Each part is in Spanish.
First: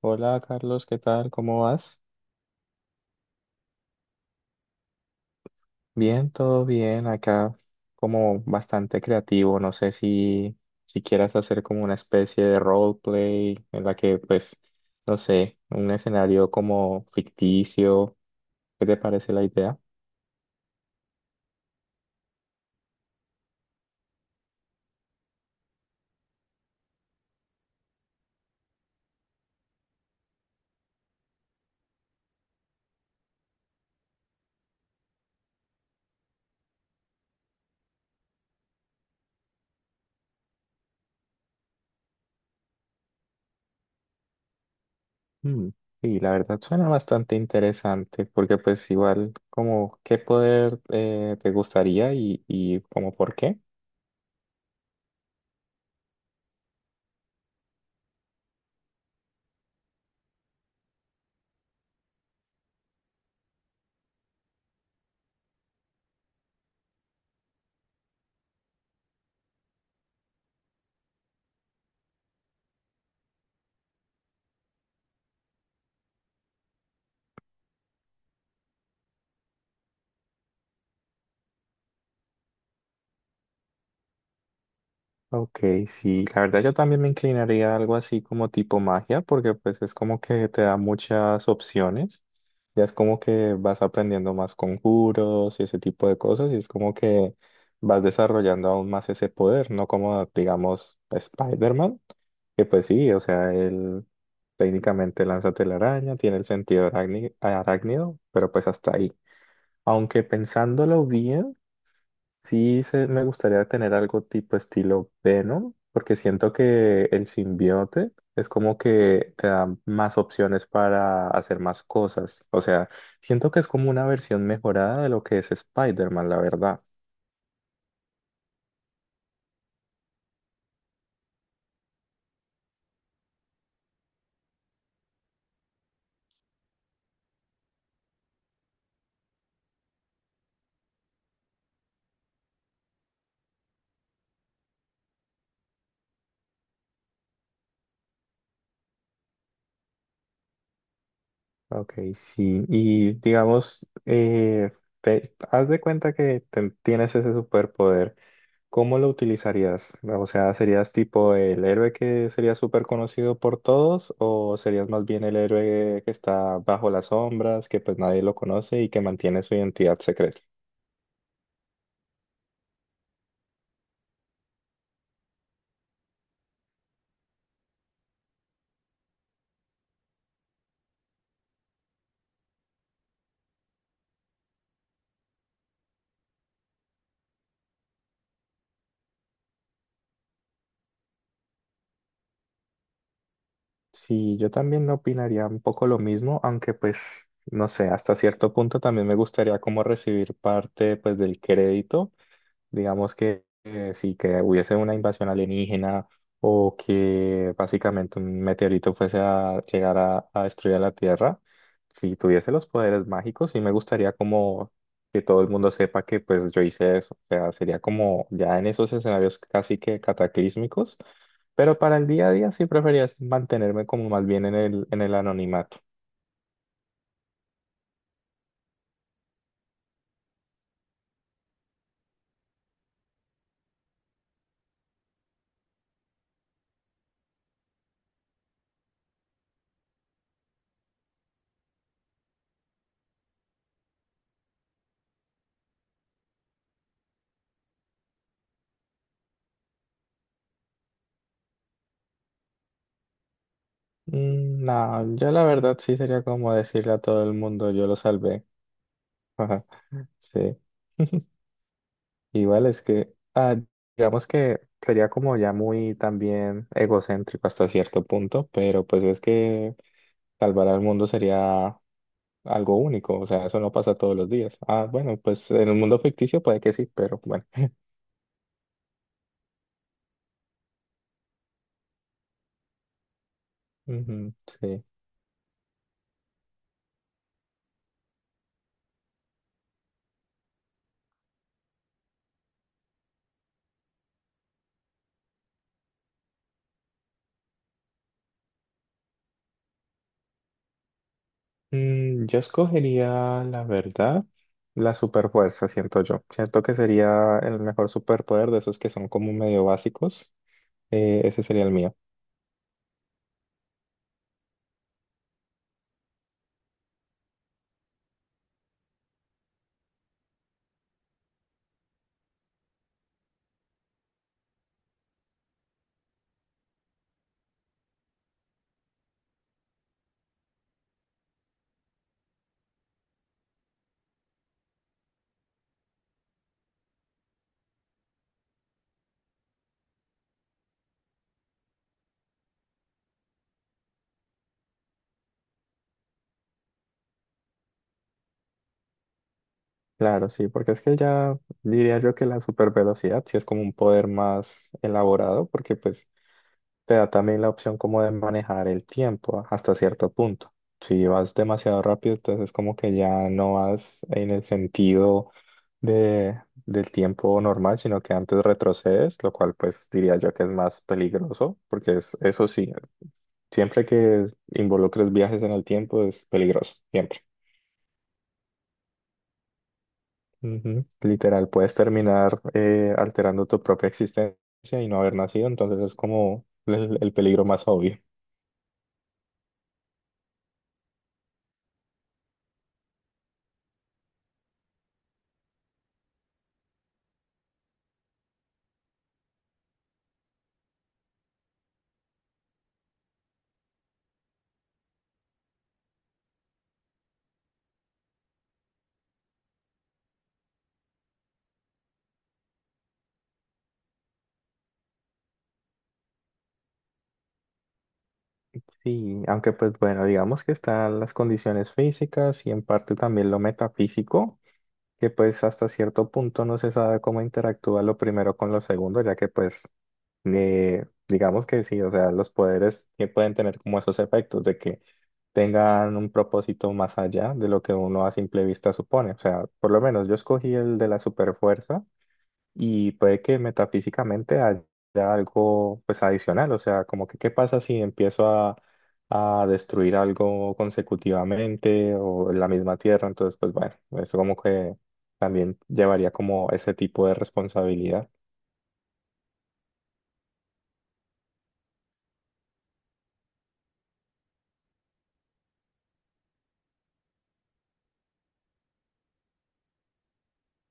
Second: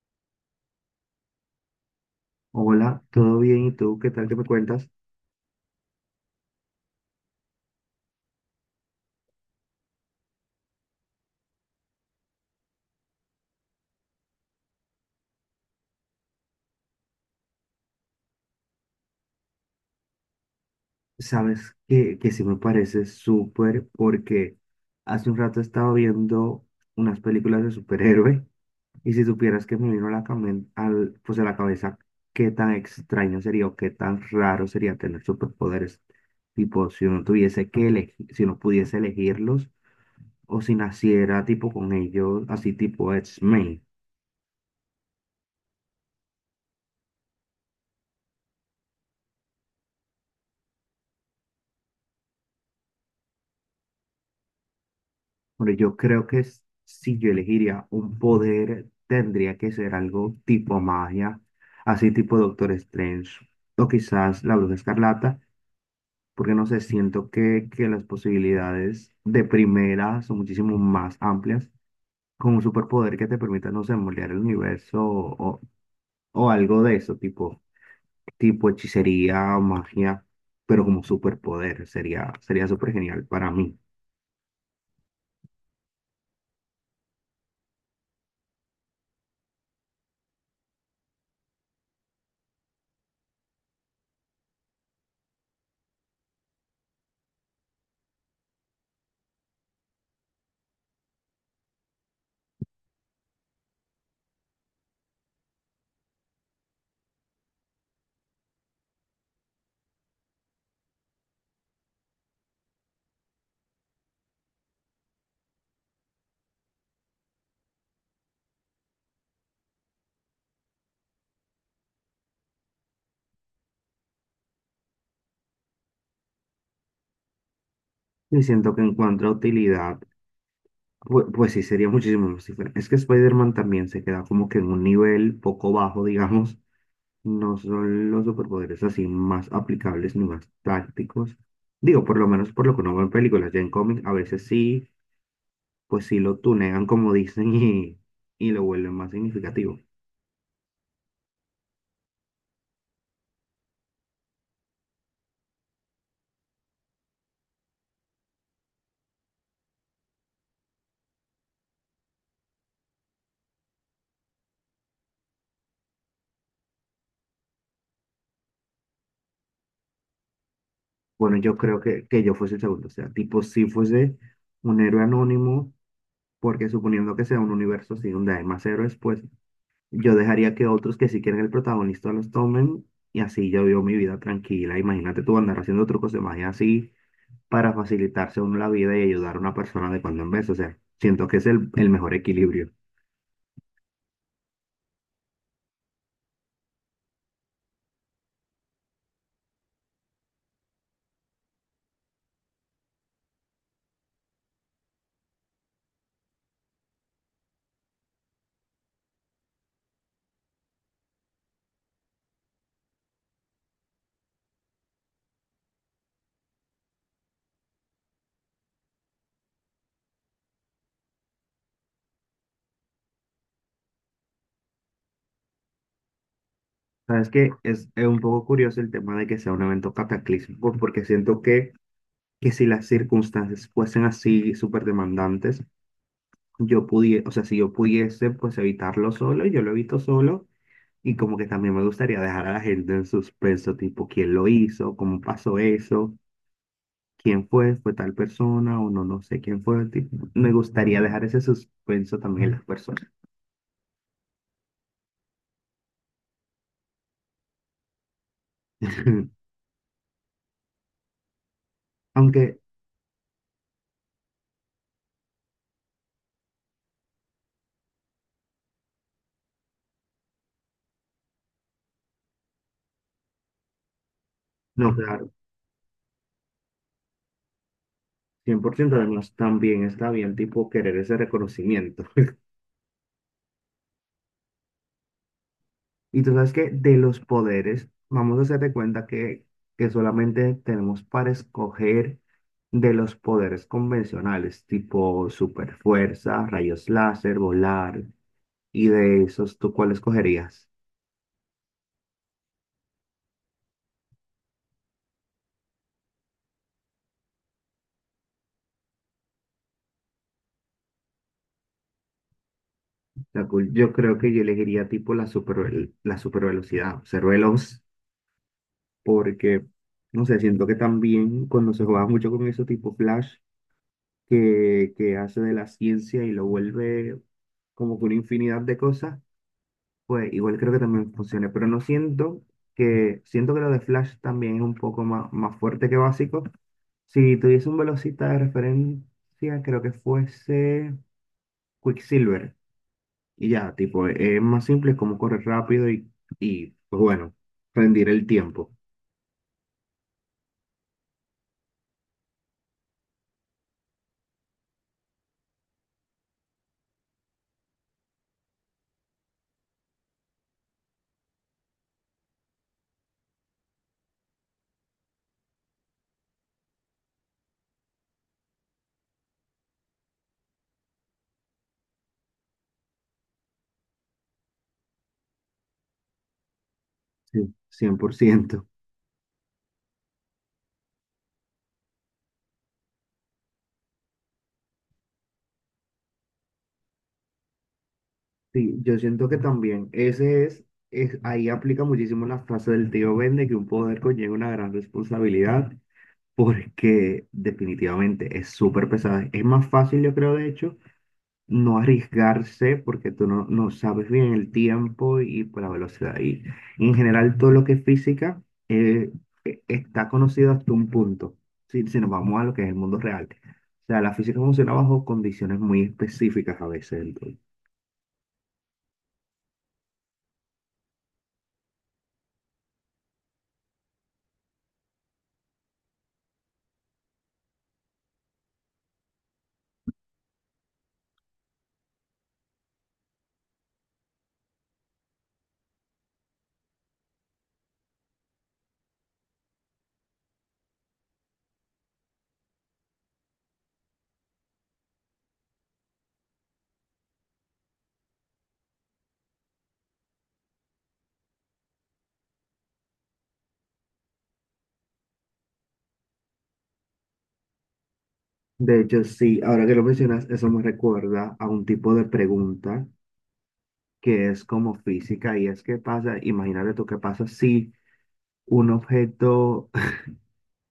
Hola Carlos, ¿qué tal? ¿Cómo vas? Hola, ¿todo bien? ¿Y tú qué tal que me cuentas? Bien, todo bien. Acá como bastante creativo. No sé si quieras hacer como una especie de roleplay en la que pues, no sé, un escenario como ficticio. ¿Qué te parece la idea? Sabes que sí me parece súper porque hace un rato estaba viendo unas películas de superhéroe y si supieras que me vino a la, camen- al, pues a la cabeza, qué tan extraño sería o qué tan raro sería tener superpoderes. Tipo, si uno tuviese que elegir, si uno pudiese elegirlos o si naciera tipo con ellos, así tipo x. Mm, sí, la verdad suena bastante interesante porque pues igual como qué poder te gustaría y como por qué. Bueno, yo creo que si yo elegiría un poder, tendría que ser algo tipo magia, así tipo Doctor Strange, o quizás la Bruja Escarlata, porque no sé, siento que las posibilidades de primera son muchísimo más amplias, con un superpoder que te permita, no sé, moldear el universo o algo de eso, tipo hechicería, magia, pero como superpoder, sería súper genial para mí. Ok, sí, la verdad yo también me inclinaría a algo así como tipo magia, porque pues es como que te da muchas opciones, ya es como que vas aprendiendo más conjuros y ese tipo de cosas, y es como que vas desarrollando aún más ese poder, no como digamos Spider-Man, que pues sí, o sea, él técnicamente lanza telaraña, tiene el sentido arácnido, pero pues hasta ahí. Aunque pensándolo bien, sí, me gustaría tener algo tipo estilo Venom, porque siento que el simbionte es como que te da más opciones para hacer más cosas. O sea, siento que es como una versión mejorada de lo que es Spider-Man, la verdad. Y siento que encuentra utilidad. Pues sí, sería muchísimo más diferente. Es que Spider-Man también se queda como que en un nivel poco bajo, digamos. No son los superpoderes así más aplicables ni más tácticos. Digo, por lo menos por lo que uno ve en películas, ya en cómics, a veces sí, pues sí lo tunean como dicen, y lo vuelven más significativo. Ok, sí. Y digamos, te, haz de cuenta que tienes ese superpoder. ¿Cómo lo utilizarías? O sea, ¿serías tipo el héroe que sería súper conocido por todos o serías más bien el héroe que está bajo las sombras, que pues nadie lo conoce y que mantiene su identidad secreta? Bueno, yo creo que yo fuese el segundo. O sea, tipo, si fuese un héroe anónimo, porque suponiendo que sea un universo así donde hay más héroes, pues yo dejaría que otros, que sí quieren el protagonista, los tomen, y así yo vivo mi vida tranquila. Imagínate tú andar haciendo trucos de magia así para facilitarse uno la vida y ayudar a una persona de cuando en vez. O sea, siento que es el mejor equilibrio. Sí, yo también opinaría un poco lo mismo, aunque pues, no sé, hasta cierto punto también me gustaría como recibir parte pues del crédito. Digamos que sí, que hubiese una invasión alienígena o que básicamente un meteorito fuese a llegar a destruir la Tierra, si tuviese los poderes mágicos, sí me gustaría como que todo el mundo sepa que pues yo hice eso. O sea, sería como ya en esos escenarios casi que cataclísmicos, pero para el día a día sí preferiría mantenerme como más bien en el anonimato. Sabes que es, un poco curioso el tema de que sea un evento cataclísmico, porque siento que si las circunstancias fuesen así súper demandantes, yo pudiese, o sea, si yo pudiese pues evitarlo solo, yo lo evito solo. Y como que también me gustaría dejar a la gente en suspenso, tipo, ¿quién lo hizo? ¿Cómo pasó eso? ¿Quién fue? ¿Fue tal persona? O no, no sé quién fue. Tipo, me gustaría dejar ese suspenso también en las personas. Mm, no, yo la verdad sí sería como decirle a todo el mundo, yo lo salvé. Sí. Aunque, Igual es que, ah, digamos que sería como ya muy también egocéntrico hasta cierto punto, pero pues es que salvar al mundo sería algo único, o sea, eso no pasa todos los días. Ah, no, bueno, claro, pues en un mundo ficticio puede que sí, pero bueno. 100%. Además también está bien, tipo, querer ese reconocimiento. Ujú, sí. Y tú sabes que de los poderes, vamos a hacer de cuenta que solamente tenemos para escoger de los poderes convencionales, tipo super fuerza, rayos láser, volar. Y de esos, ¿tú cuál escogerías? Mm, yo escogería, la verdad, la superfuerza, siento yo. Siento que sería el mejor superpoder de esos que son como medio básicos. Ese sería el mío. Yo creo que yo elegiría tipo la super velocidad, ser veloz, porque, no sé, siento que también cuando se juega mucho con eso tipo Flash, que hace de la ciencia y lo vuelve como que una infinidad de cosas, pues igual creo que también funciona, pero no siento que, siento que lo de Flash también es un poco más fuerte que básico. Si tuviese un velocista de referencia, creo que fuese Quicksilver. Y ya, tipo, es más simple, es como correr rápido y, pues bueno, rendir el tiempo. Claro, sí, porque es que ya diría yo que la supervelocidad sí es como un poder más elaborado, porque pues te da también la opción como de manejar el tiempo hasta cierto punto. Si vas demasiado rápido, entonces como que ya no vas en el sentido de, del tiempo normal, sino que antes retrocedes, lo cual pues diría yo que es más peligroso, porque es, eso sí, siempre que involucres viajes en el tiempo es peligroso, siempre. Sí, 100%. Ujú. Literal, puedes terminar alterando tu propia existencia y no haber nacido, entonces es como el peligro más obvio. Sí, yo siento que también ese es, ahí aplica muchísimo la frase del tío Ben de que un poder conlleva una gran responsabilidad, porque definitivamente es súper pesada. Es más fácil, yo creo, de hecho, no arriesgarse porque tú no, no sabes bien el tiempo y pues, la velocidad. Y en general todo lo que es física, eh, está conocido hasta un punto, si nos vamos a lo que es el mundo real. O sea, la física funciona bajo condiciones muy específicas a veces. Entonces. Sí, aunque pues bueno, digamos que están las condiciones físicas y en parte también lo metafísico, que pues hasta cierto punto no se sabe cómo interactúa lo primero con lo segundo, ya que pues digamos que sí, o sea, los poderes que pueden tener como esos efectos de que tengan un propósito más allá de lo que uno a simple vista supone. O sea, por lo menos yo escogí el de la superfuerza y puede que metafísicamente haya algo pues adicional, o sea, como que qué pasa si empiezo a destruir algo consecutivamente o en la misma tierra, entonces pues bueno, eso como que también llevaría como ese tipo de responsabilidad. De hecho, sí, ahora que lo mencionas, eso me recuerda a un tipo de pregunta que es como física, y es qué pasa, imagínate tú, qué pasa si un objeto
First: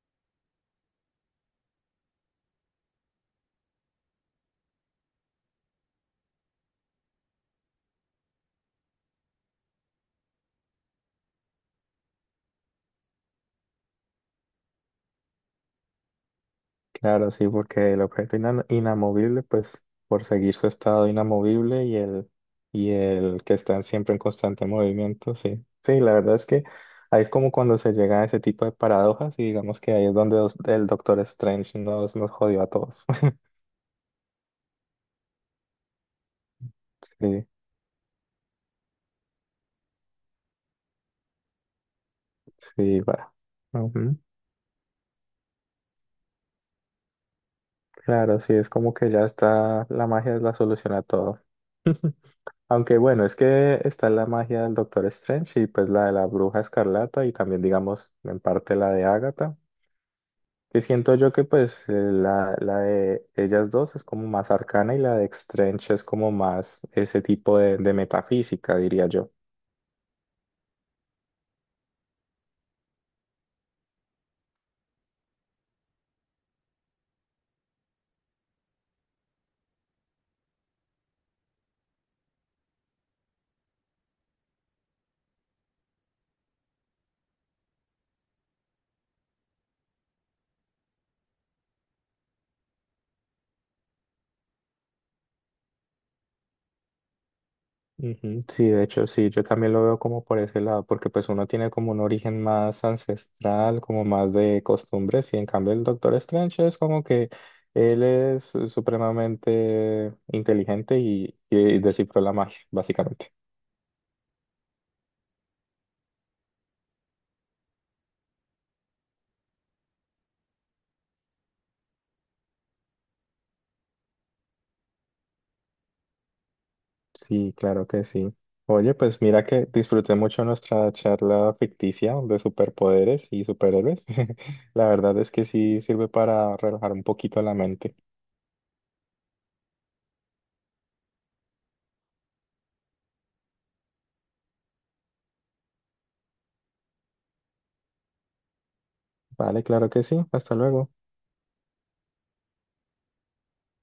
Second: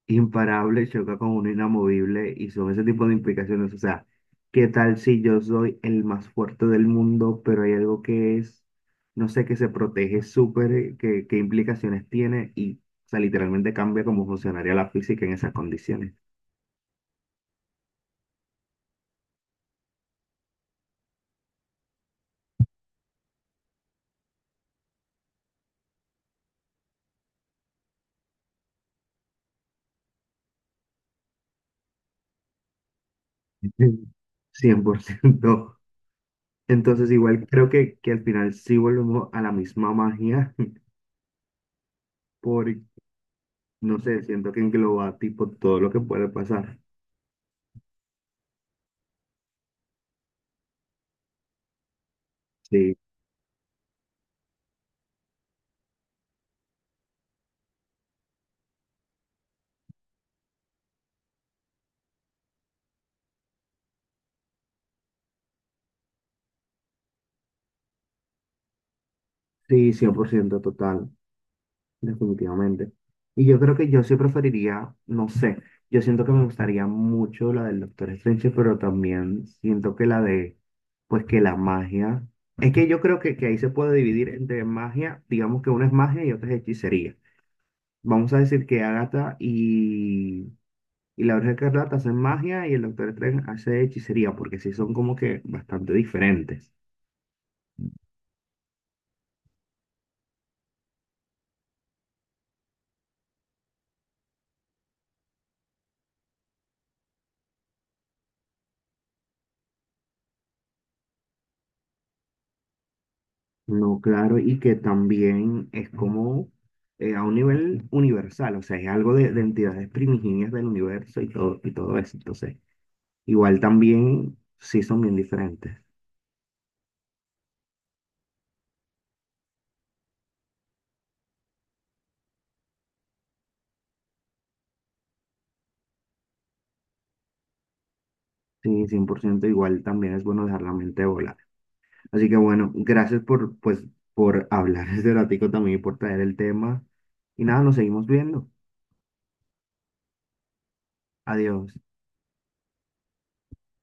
imparable choca con uno inamovible, y son ese tipo de implicaciones. O sea, ¿qué tal si yo soy el más fuerte del mundo, pero hay algo que es, no sé, que se protege súper, qué, implicaciones tiene? Y, o sea, literalmente cambia cómo funcionaría la física en esas condiciones. Claro, sí, porque el objeto inamovible, pues por seguir su estado inamovible y el que están siempre en constante movimiento, sí. Sí, la verdad es que ahí es como cuando se llega a ese tipo de paradojas y digamos que ahí es donde el Doctor Strange nos jodió a todos. 100%. Entonces, igual Sí, creo que al final sí volvemos a la misma magia, por sí, va. no Ujú. sé, siento que engloba tipo todo lo que puede pasar. Claro, sí, es como que ya está, la magia es la solución a todo. Sí, Aunque bueno, es que está la magia del Doctor Strange y pues la de la Bruja Escarlata y también digamos en parte la de Agatha. Que siento yo que pues la de ellas dos es como más arcana y la de Strange es como más ese tipo de metafísica, diría yo. sí, 100% total. Definitivamente. Y yo creo que yo sí preferiría, no sé, yo siento que me gustaría mucho la del Doctor Strange, pero también siento que la de, pues que la magia, es que yo creo que ahí se puede dividir entre magia, digamos que una es magia y otra es hechicería. Vamos a decir que Agatha y la Bruja Escarlata hacen magia y el Doctor Strange hace hechicería, porque sí son como que bastante diferentes. Ujú, sí, de hecho, sí, yo también lo veo como por ese lado, porque pues uno tiene como un origen más ancestral, como más de costumbres, y en cambio el Doctor Strange es como que él es supremamente inteligente y descifró la magia, básicamente. No, claro, y que también es como, a un nivel universal, o sea, es algo de entidades primigenias del universo y todo eso. Entonces, igual también sí son bien diferentes. Sí, claro que sí. Oye, pues mira que disfruté mucho nuestra charla ficticia de superpoderes y superhéroes. La verdad es que sí sirve para relajar un poquito la mente. Sí, 100%. Igual también es bueno dejar la mente volar. Así que bueno, gracias por, pues, por hablar este ratico también y por traer el tema. Y nada, nos seguimos viendo. Vale, claro que sí. Hasta luego. Adiós.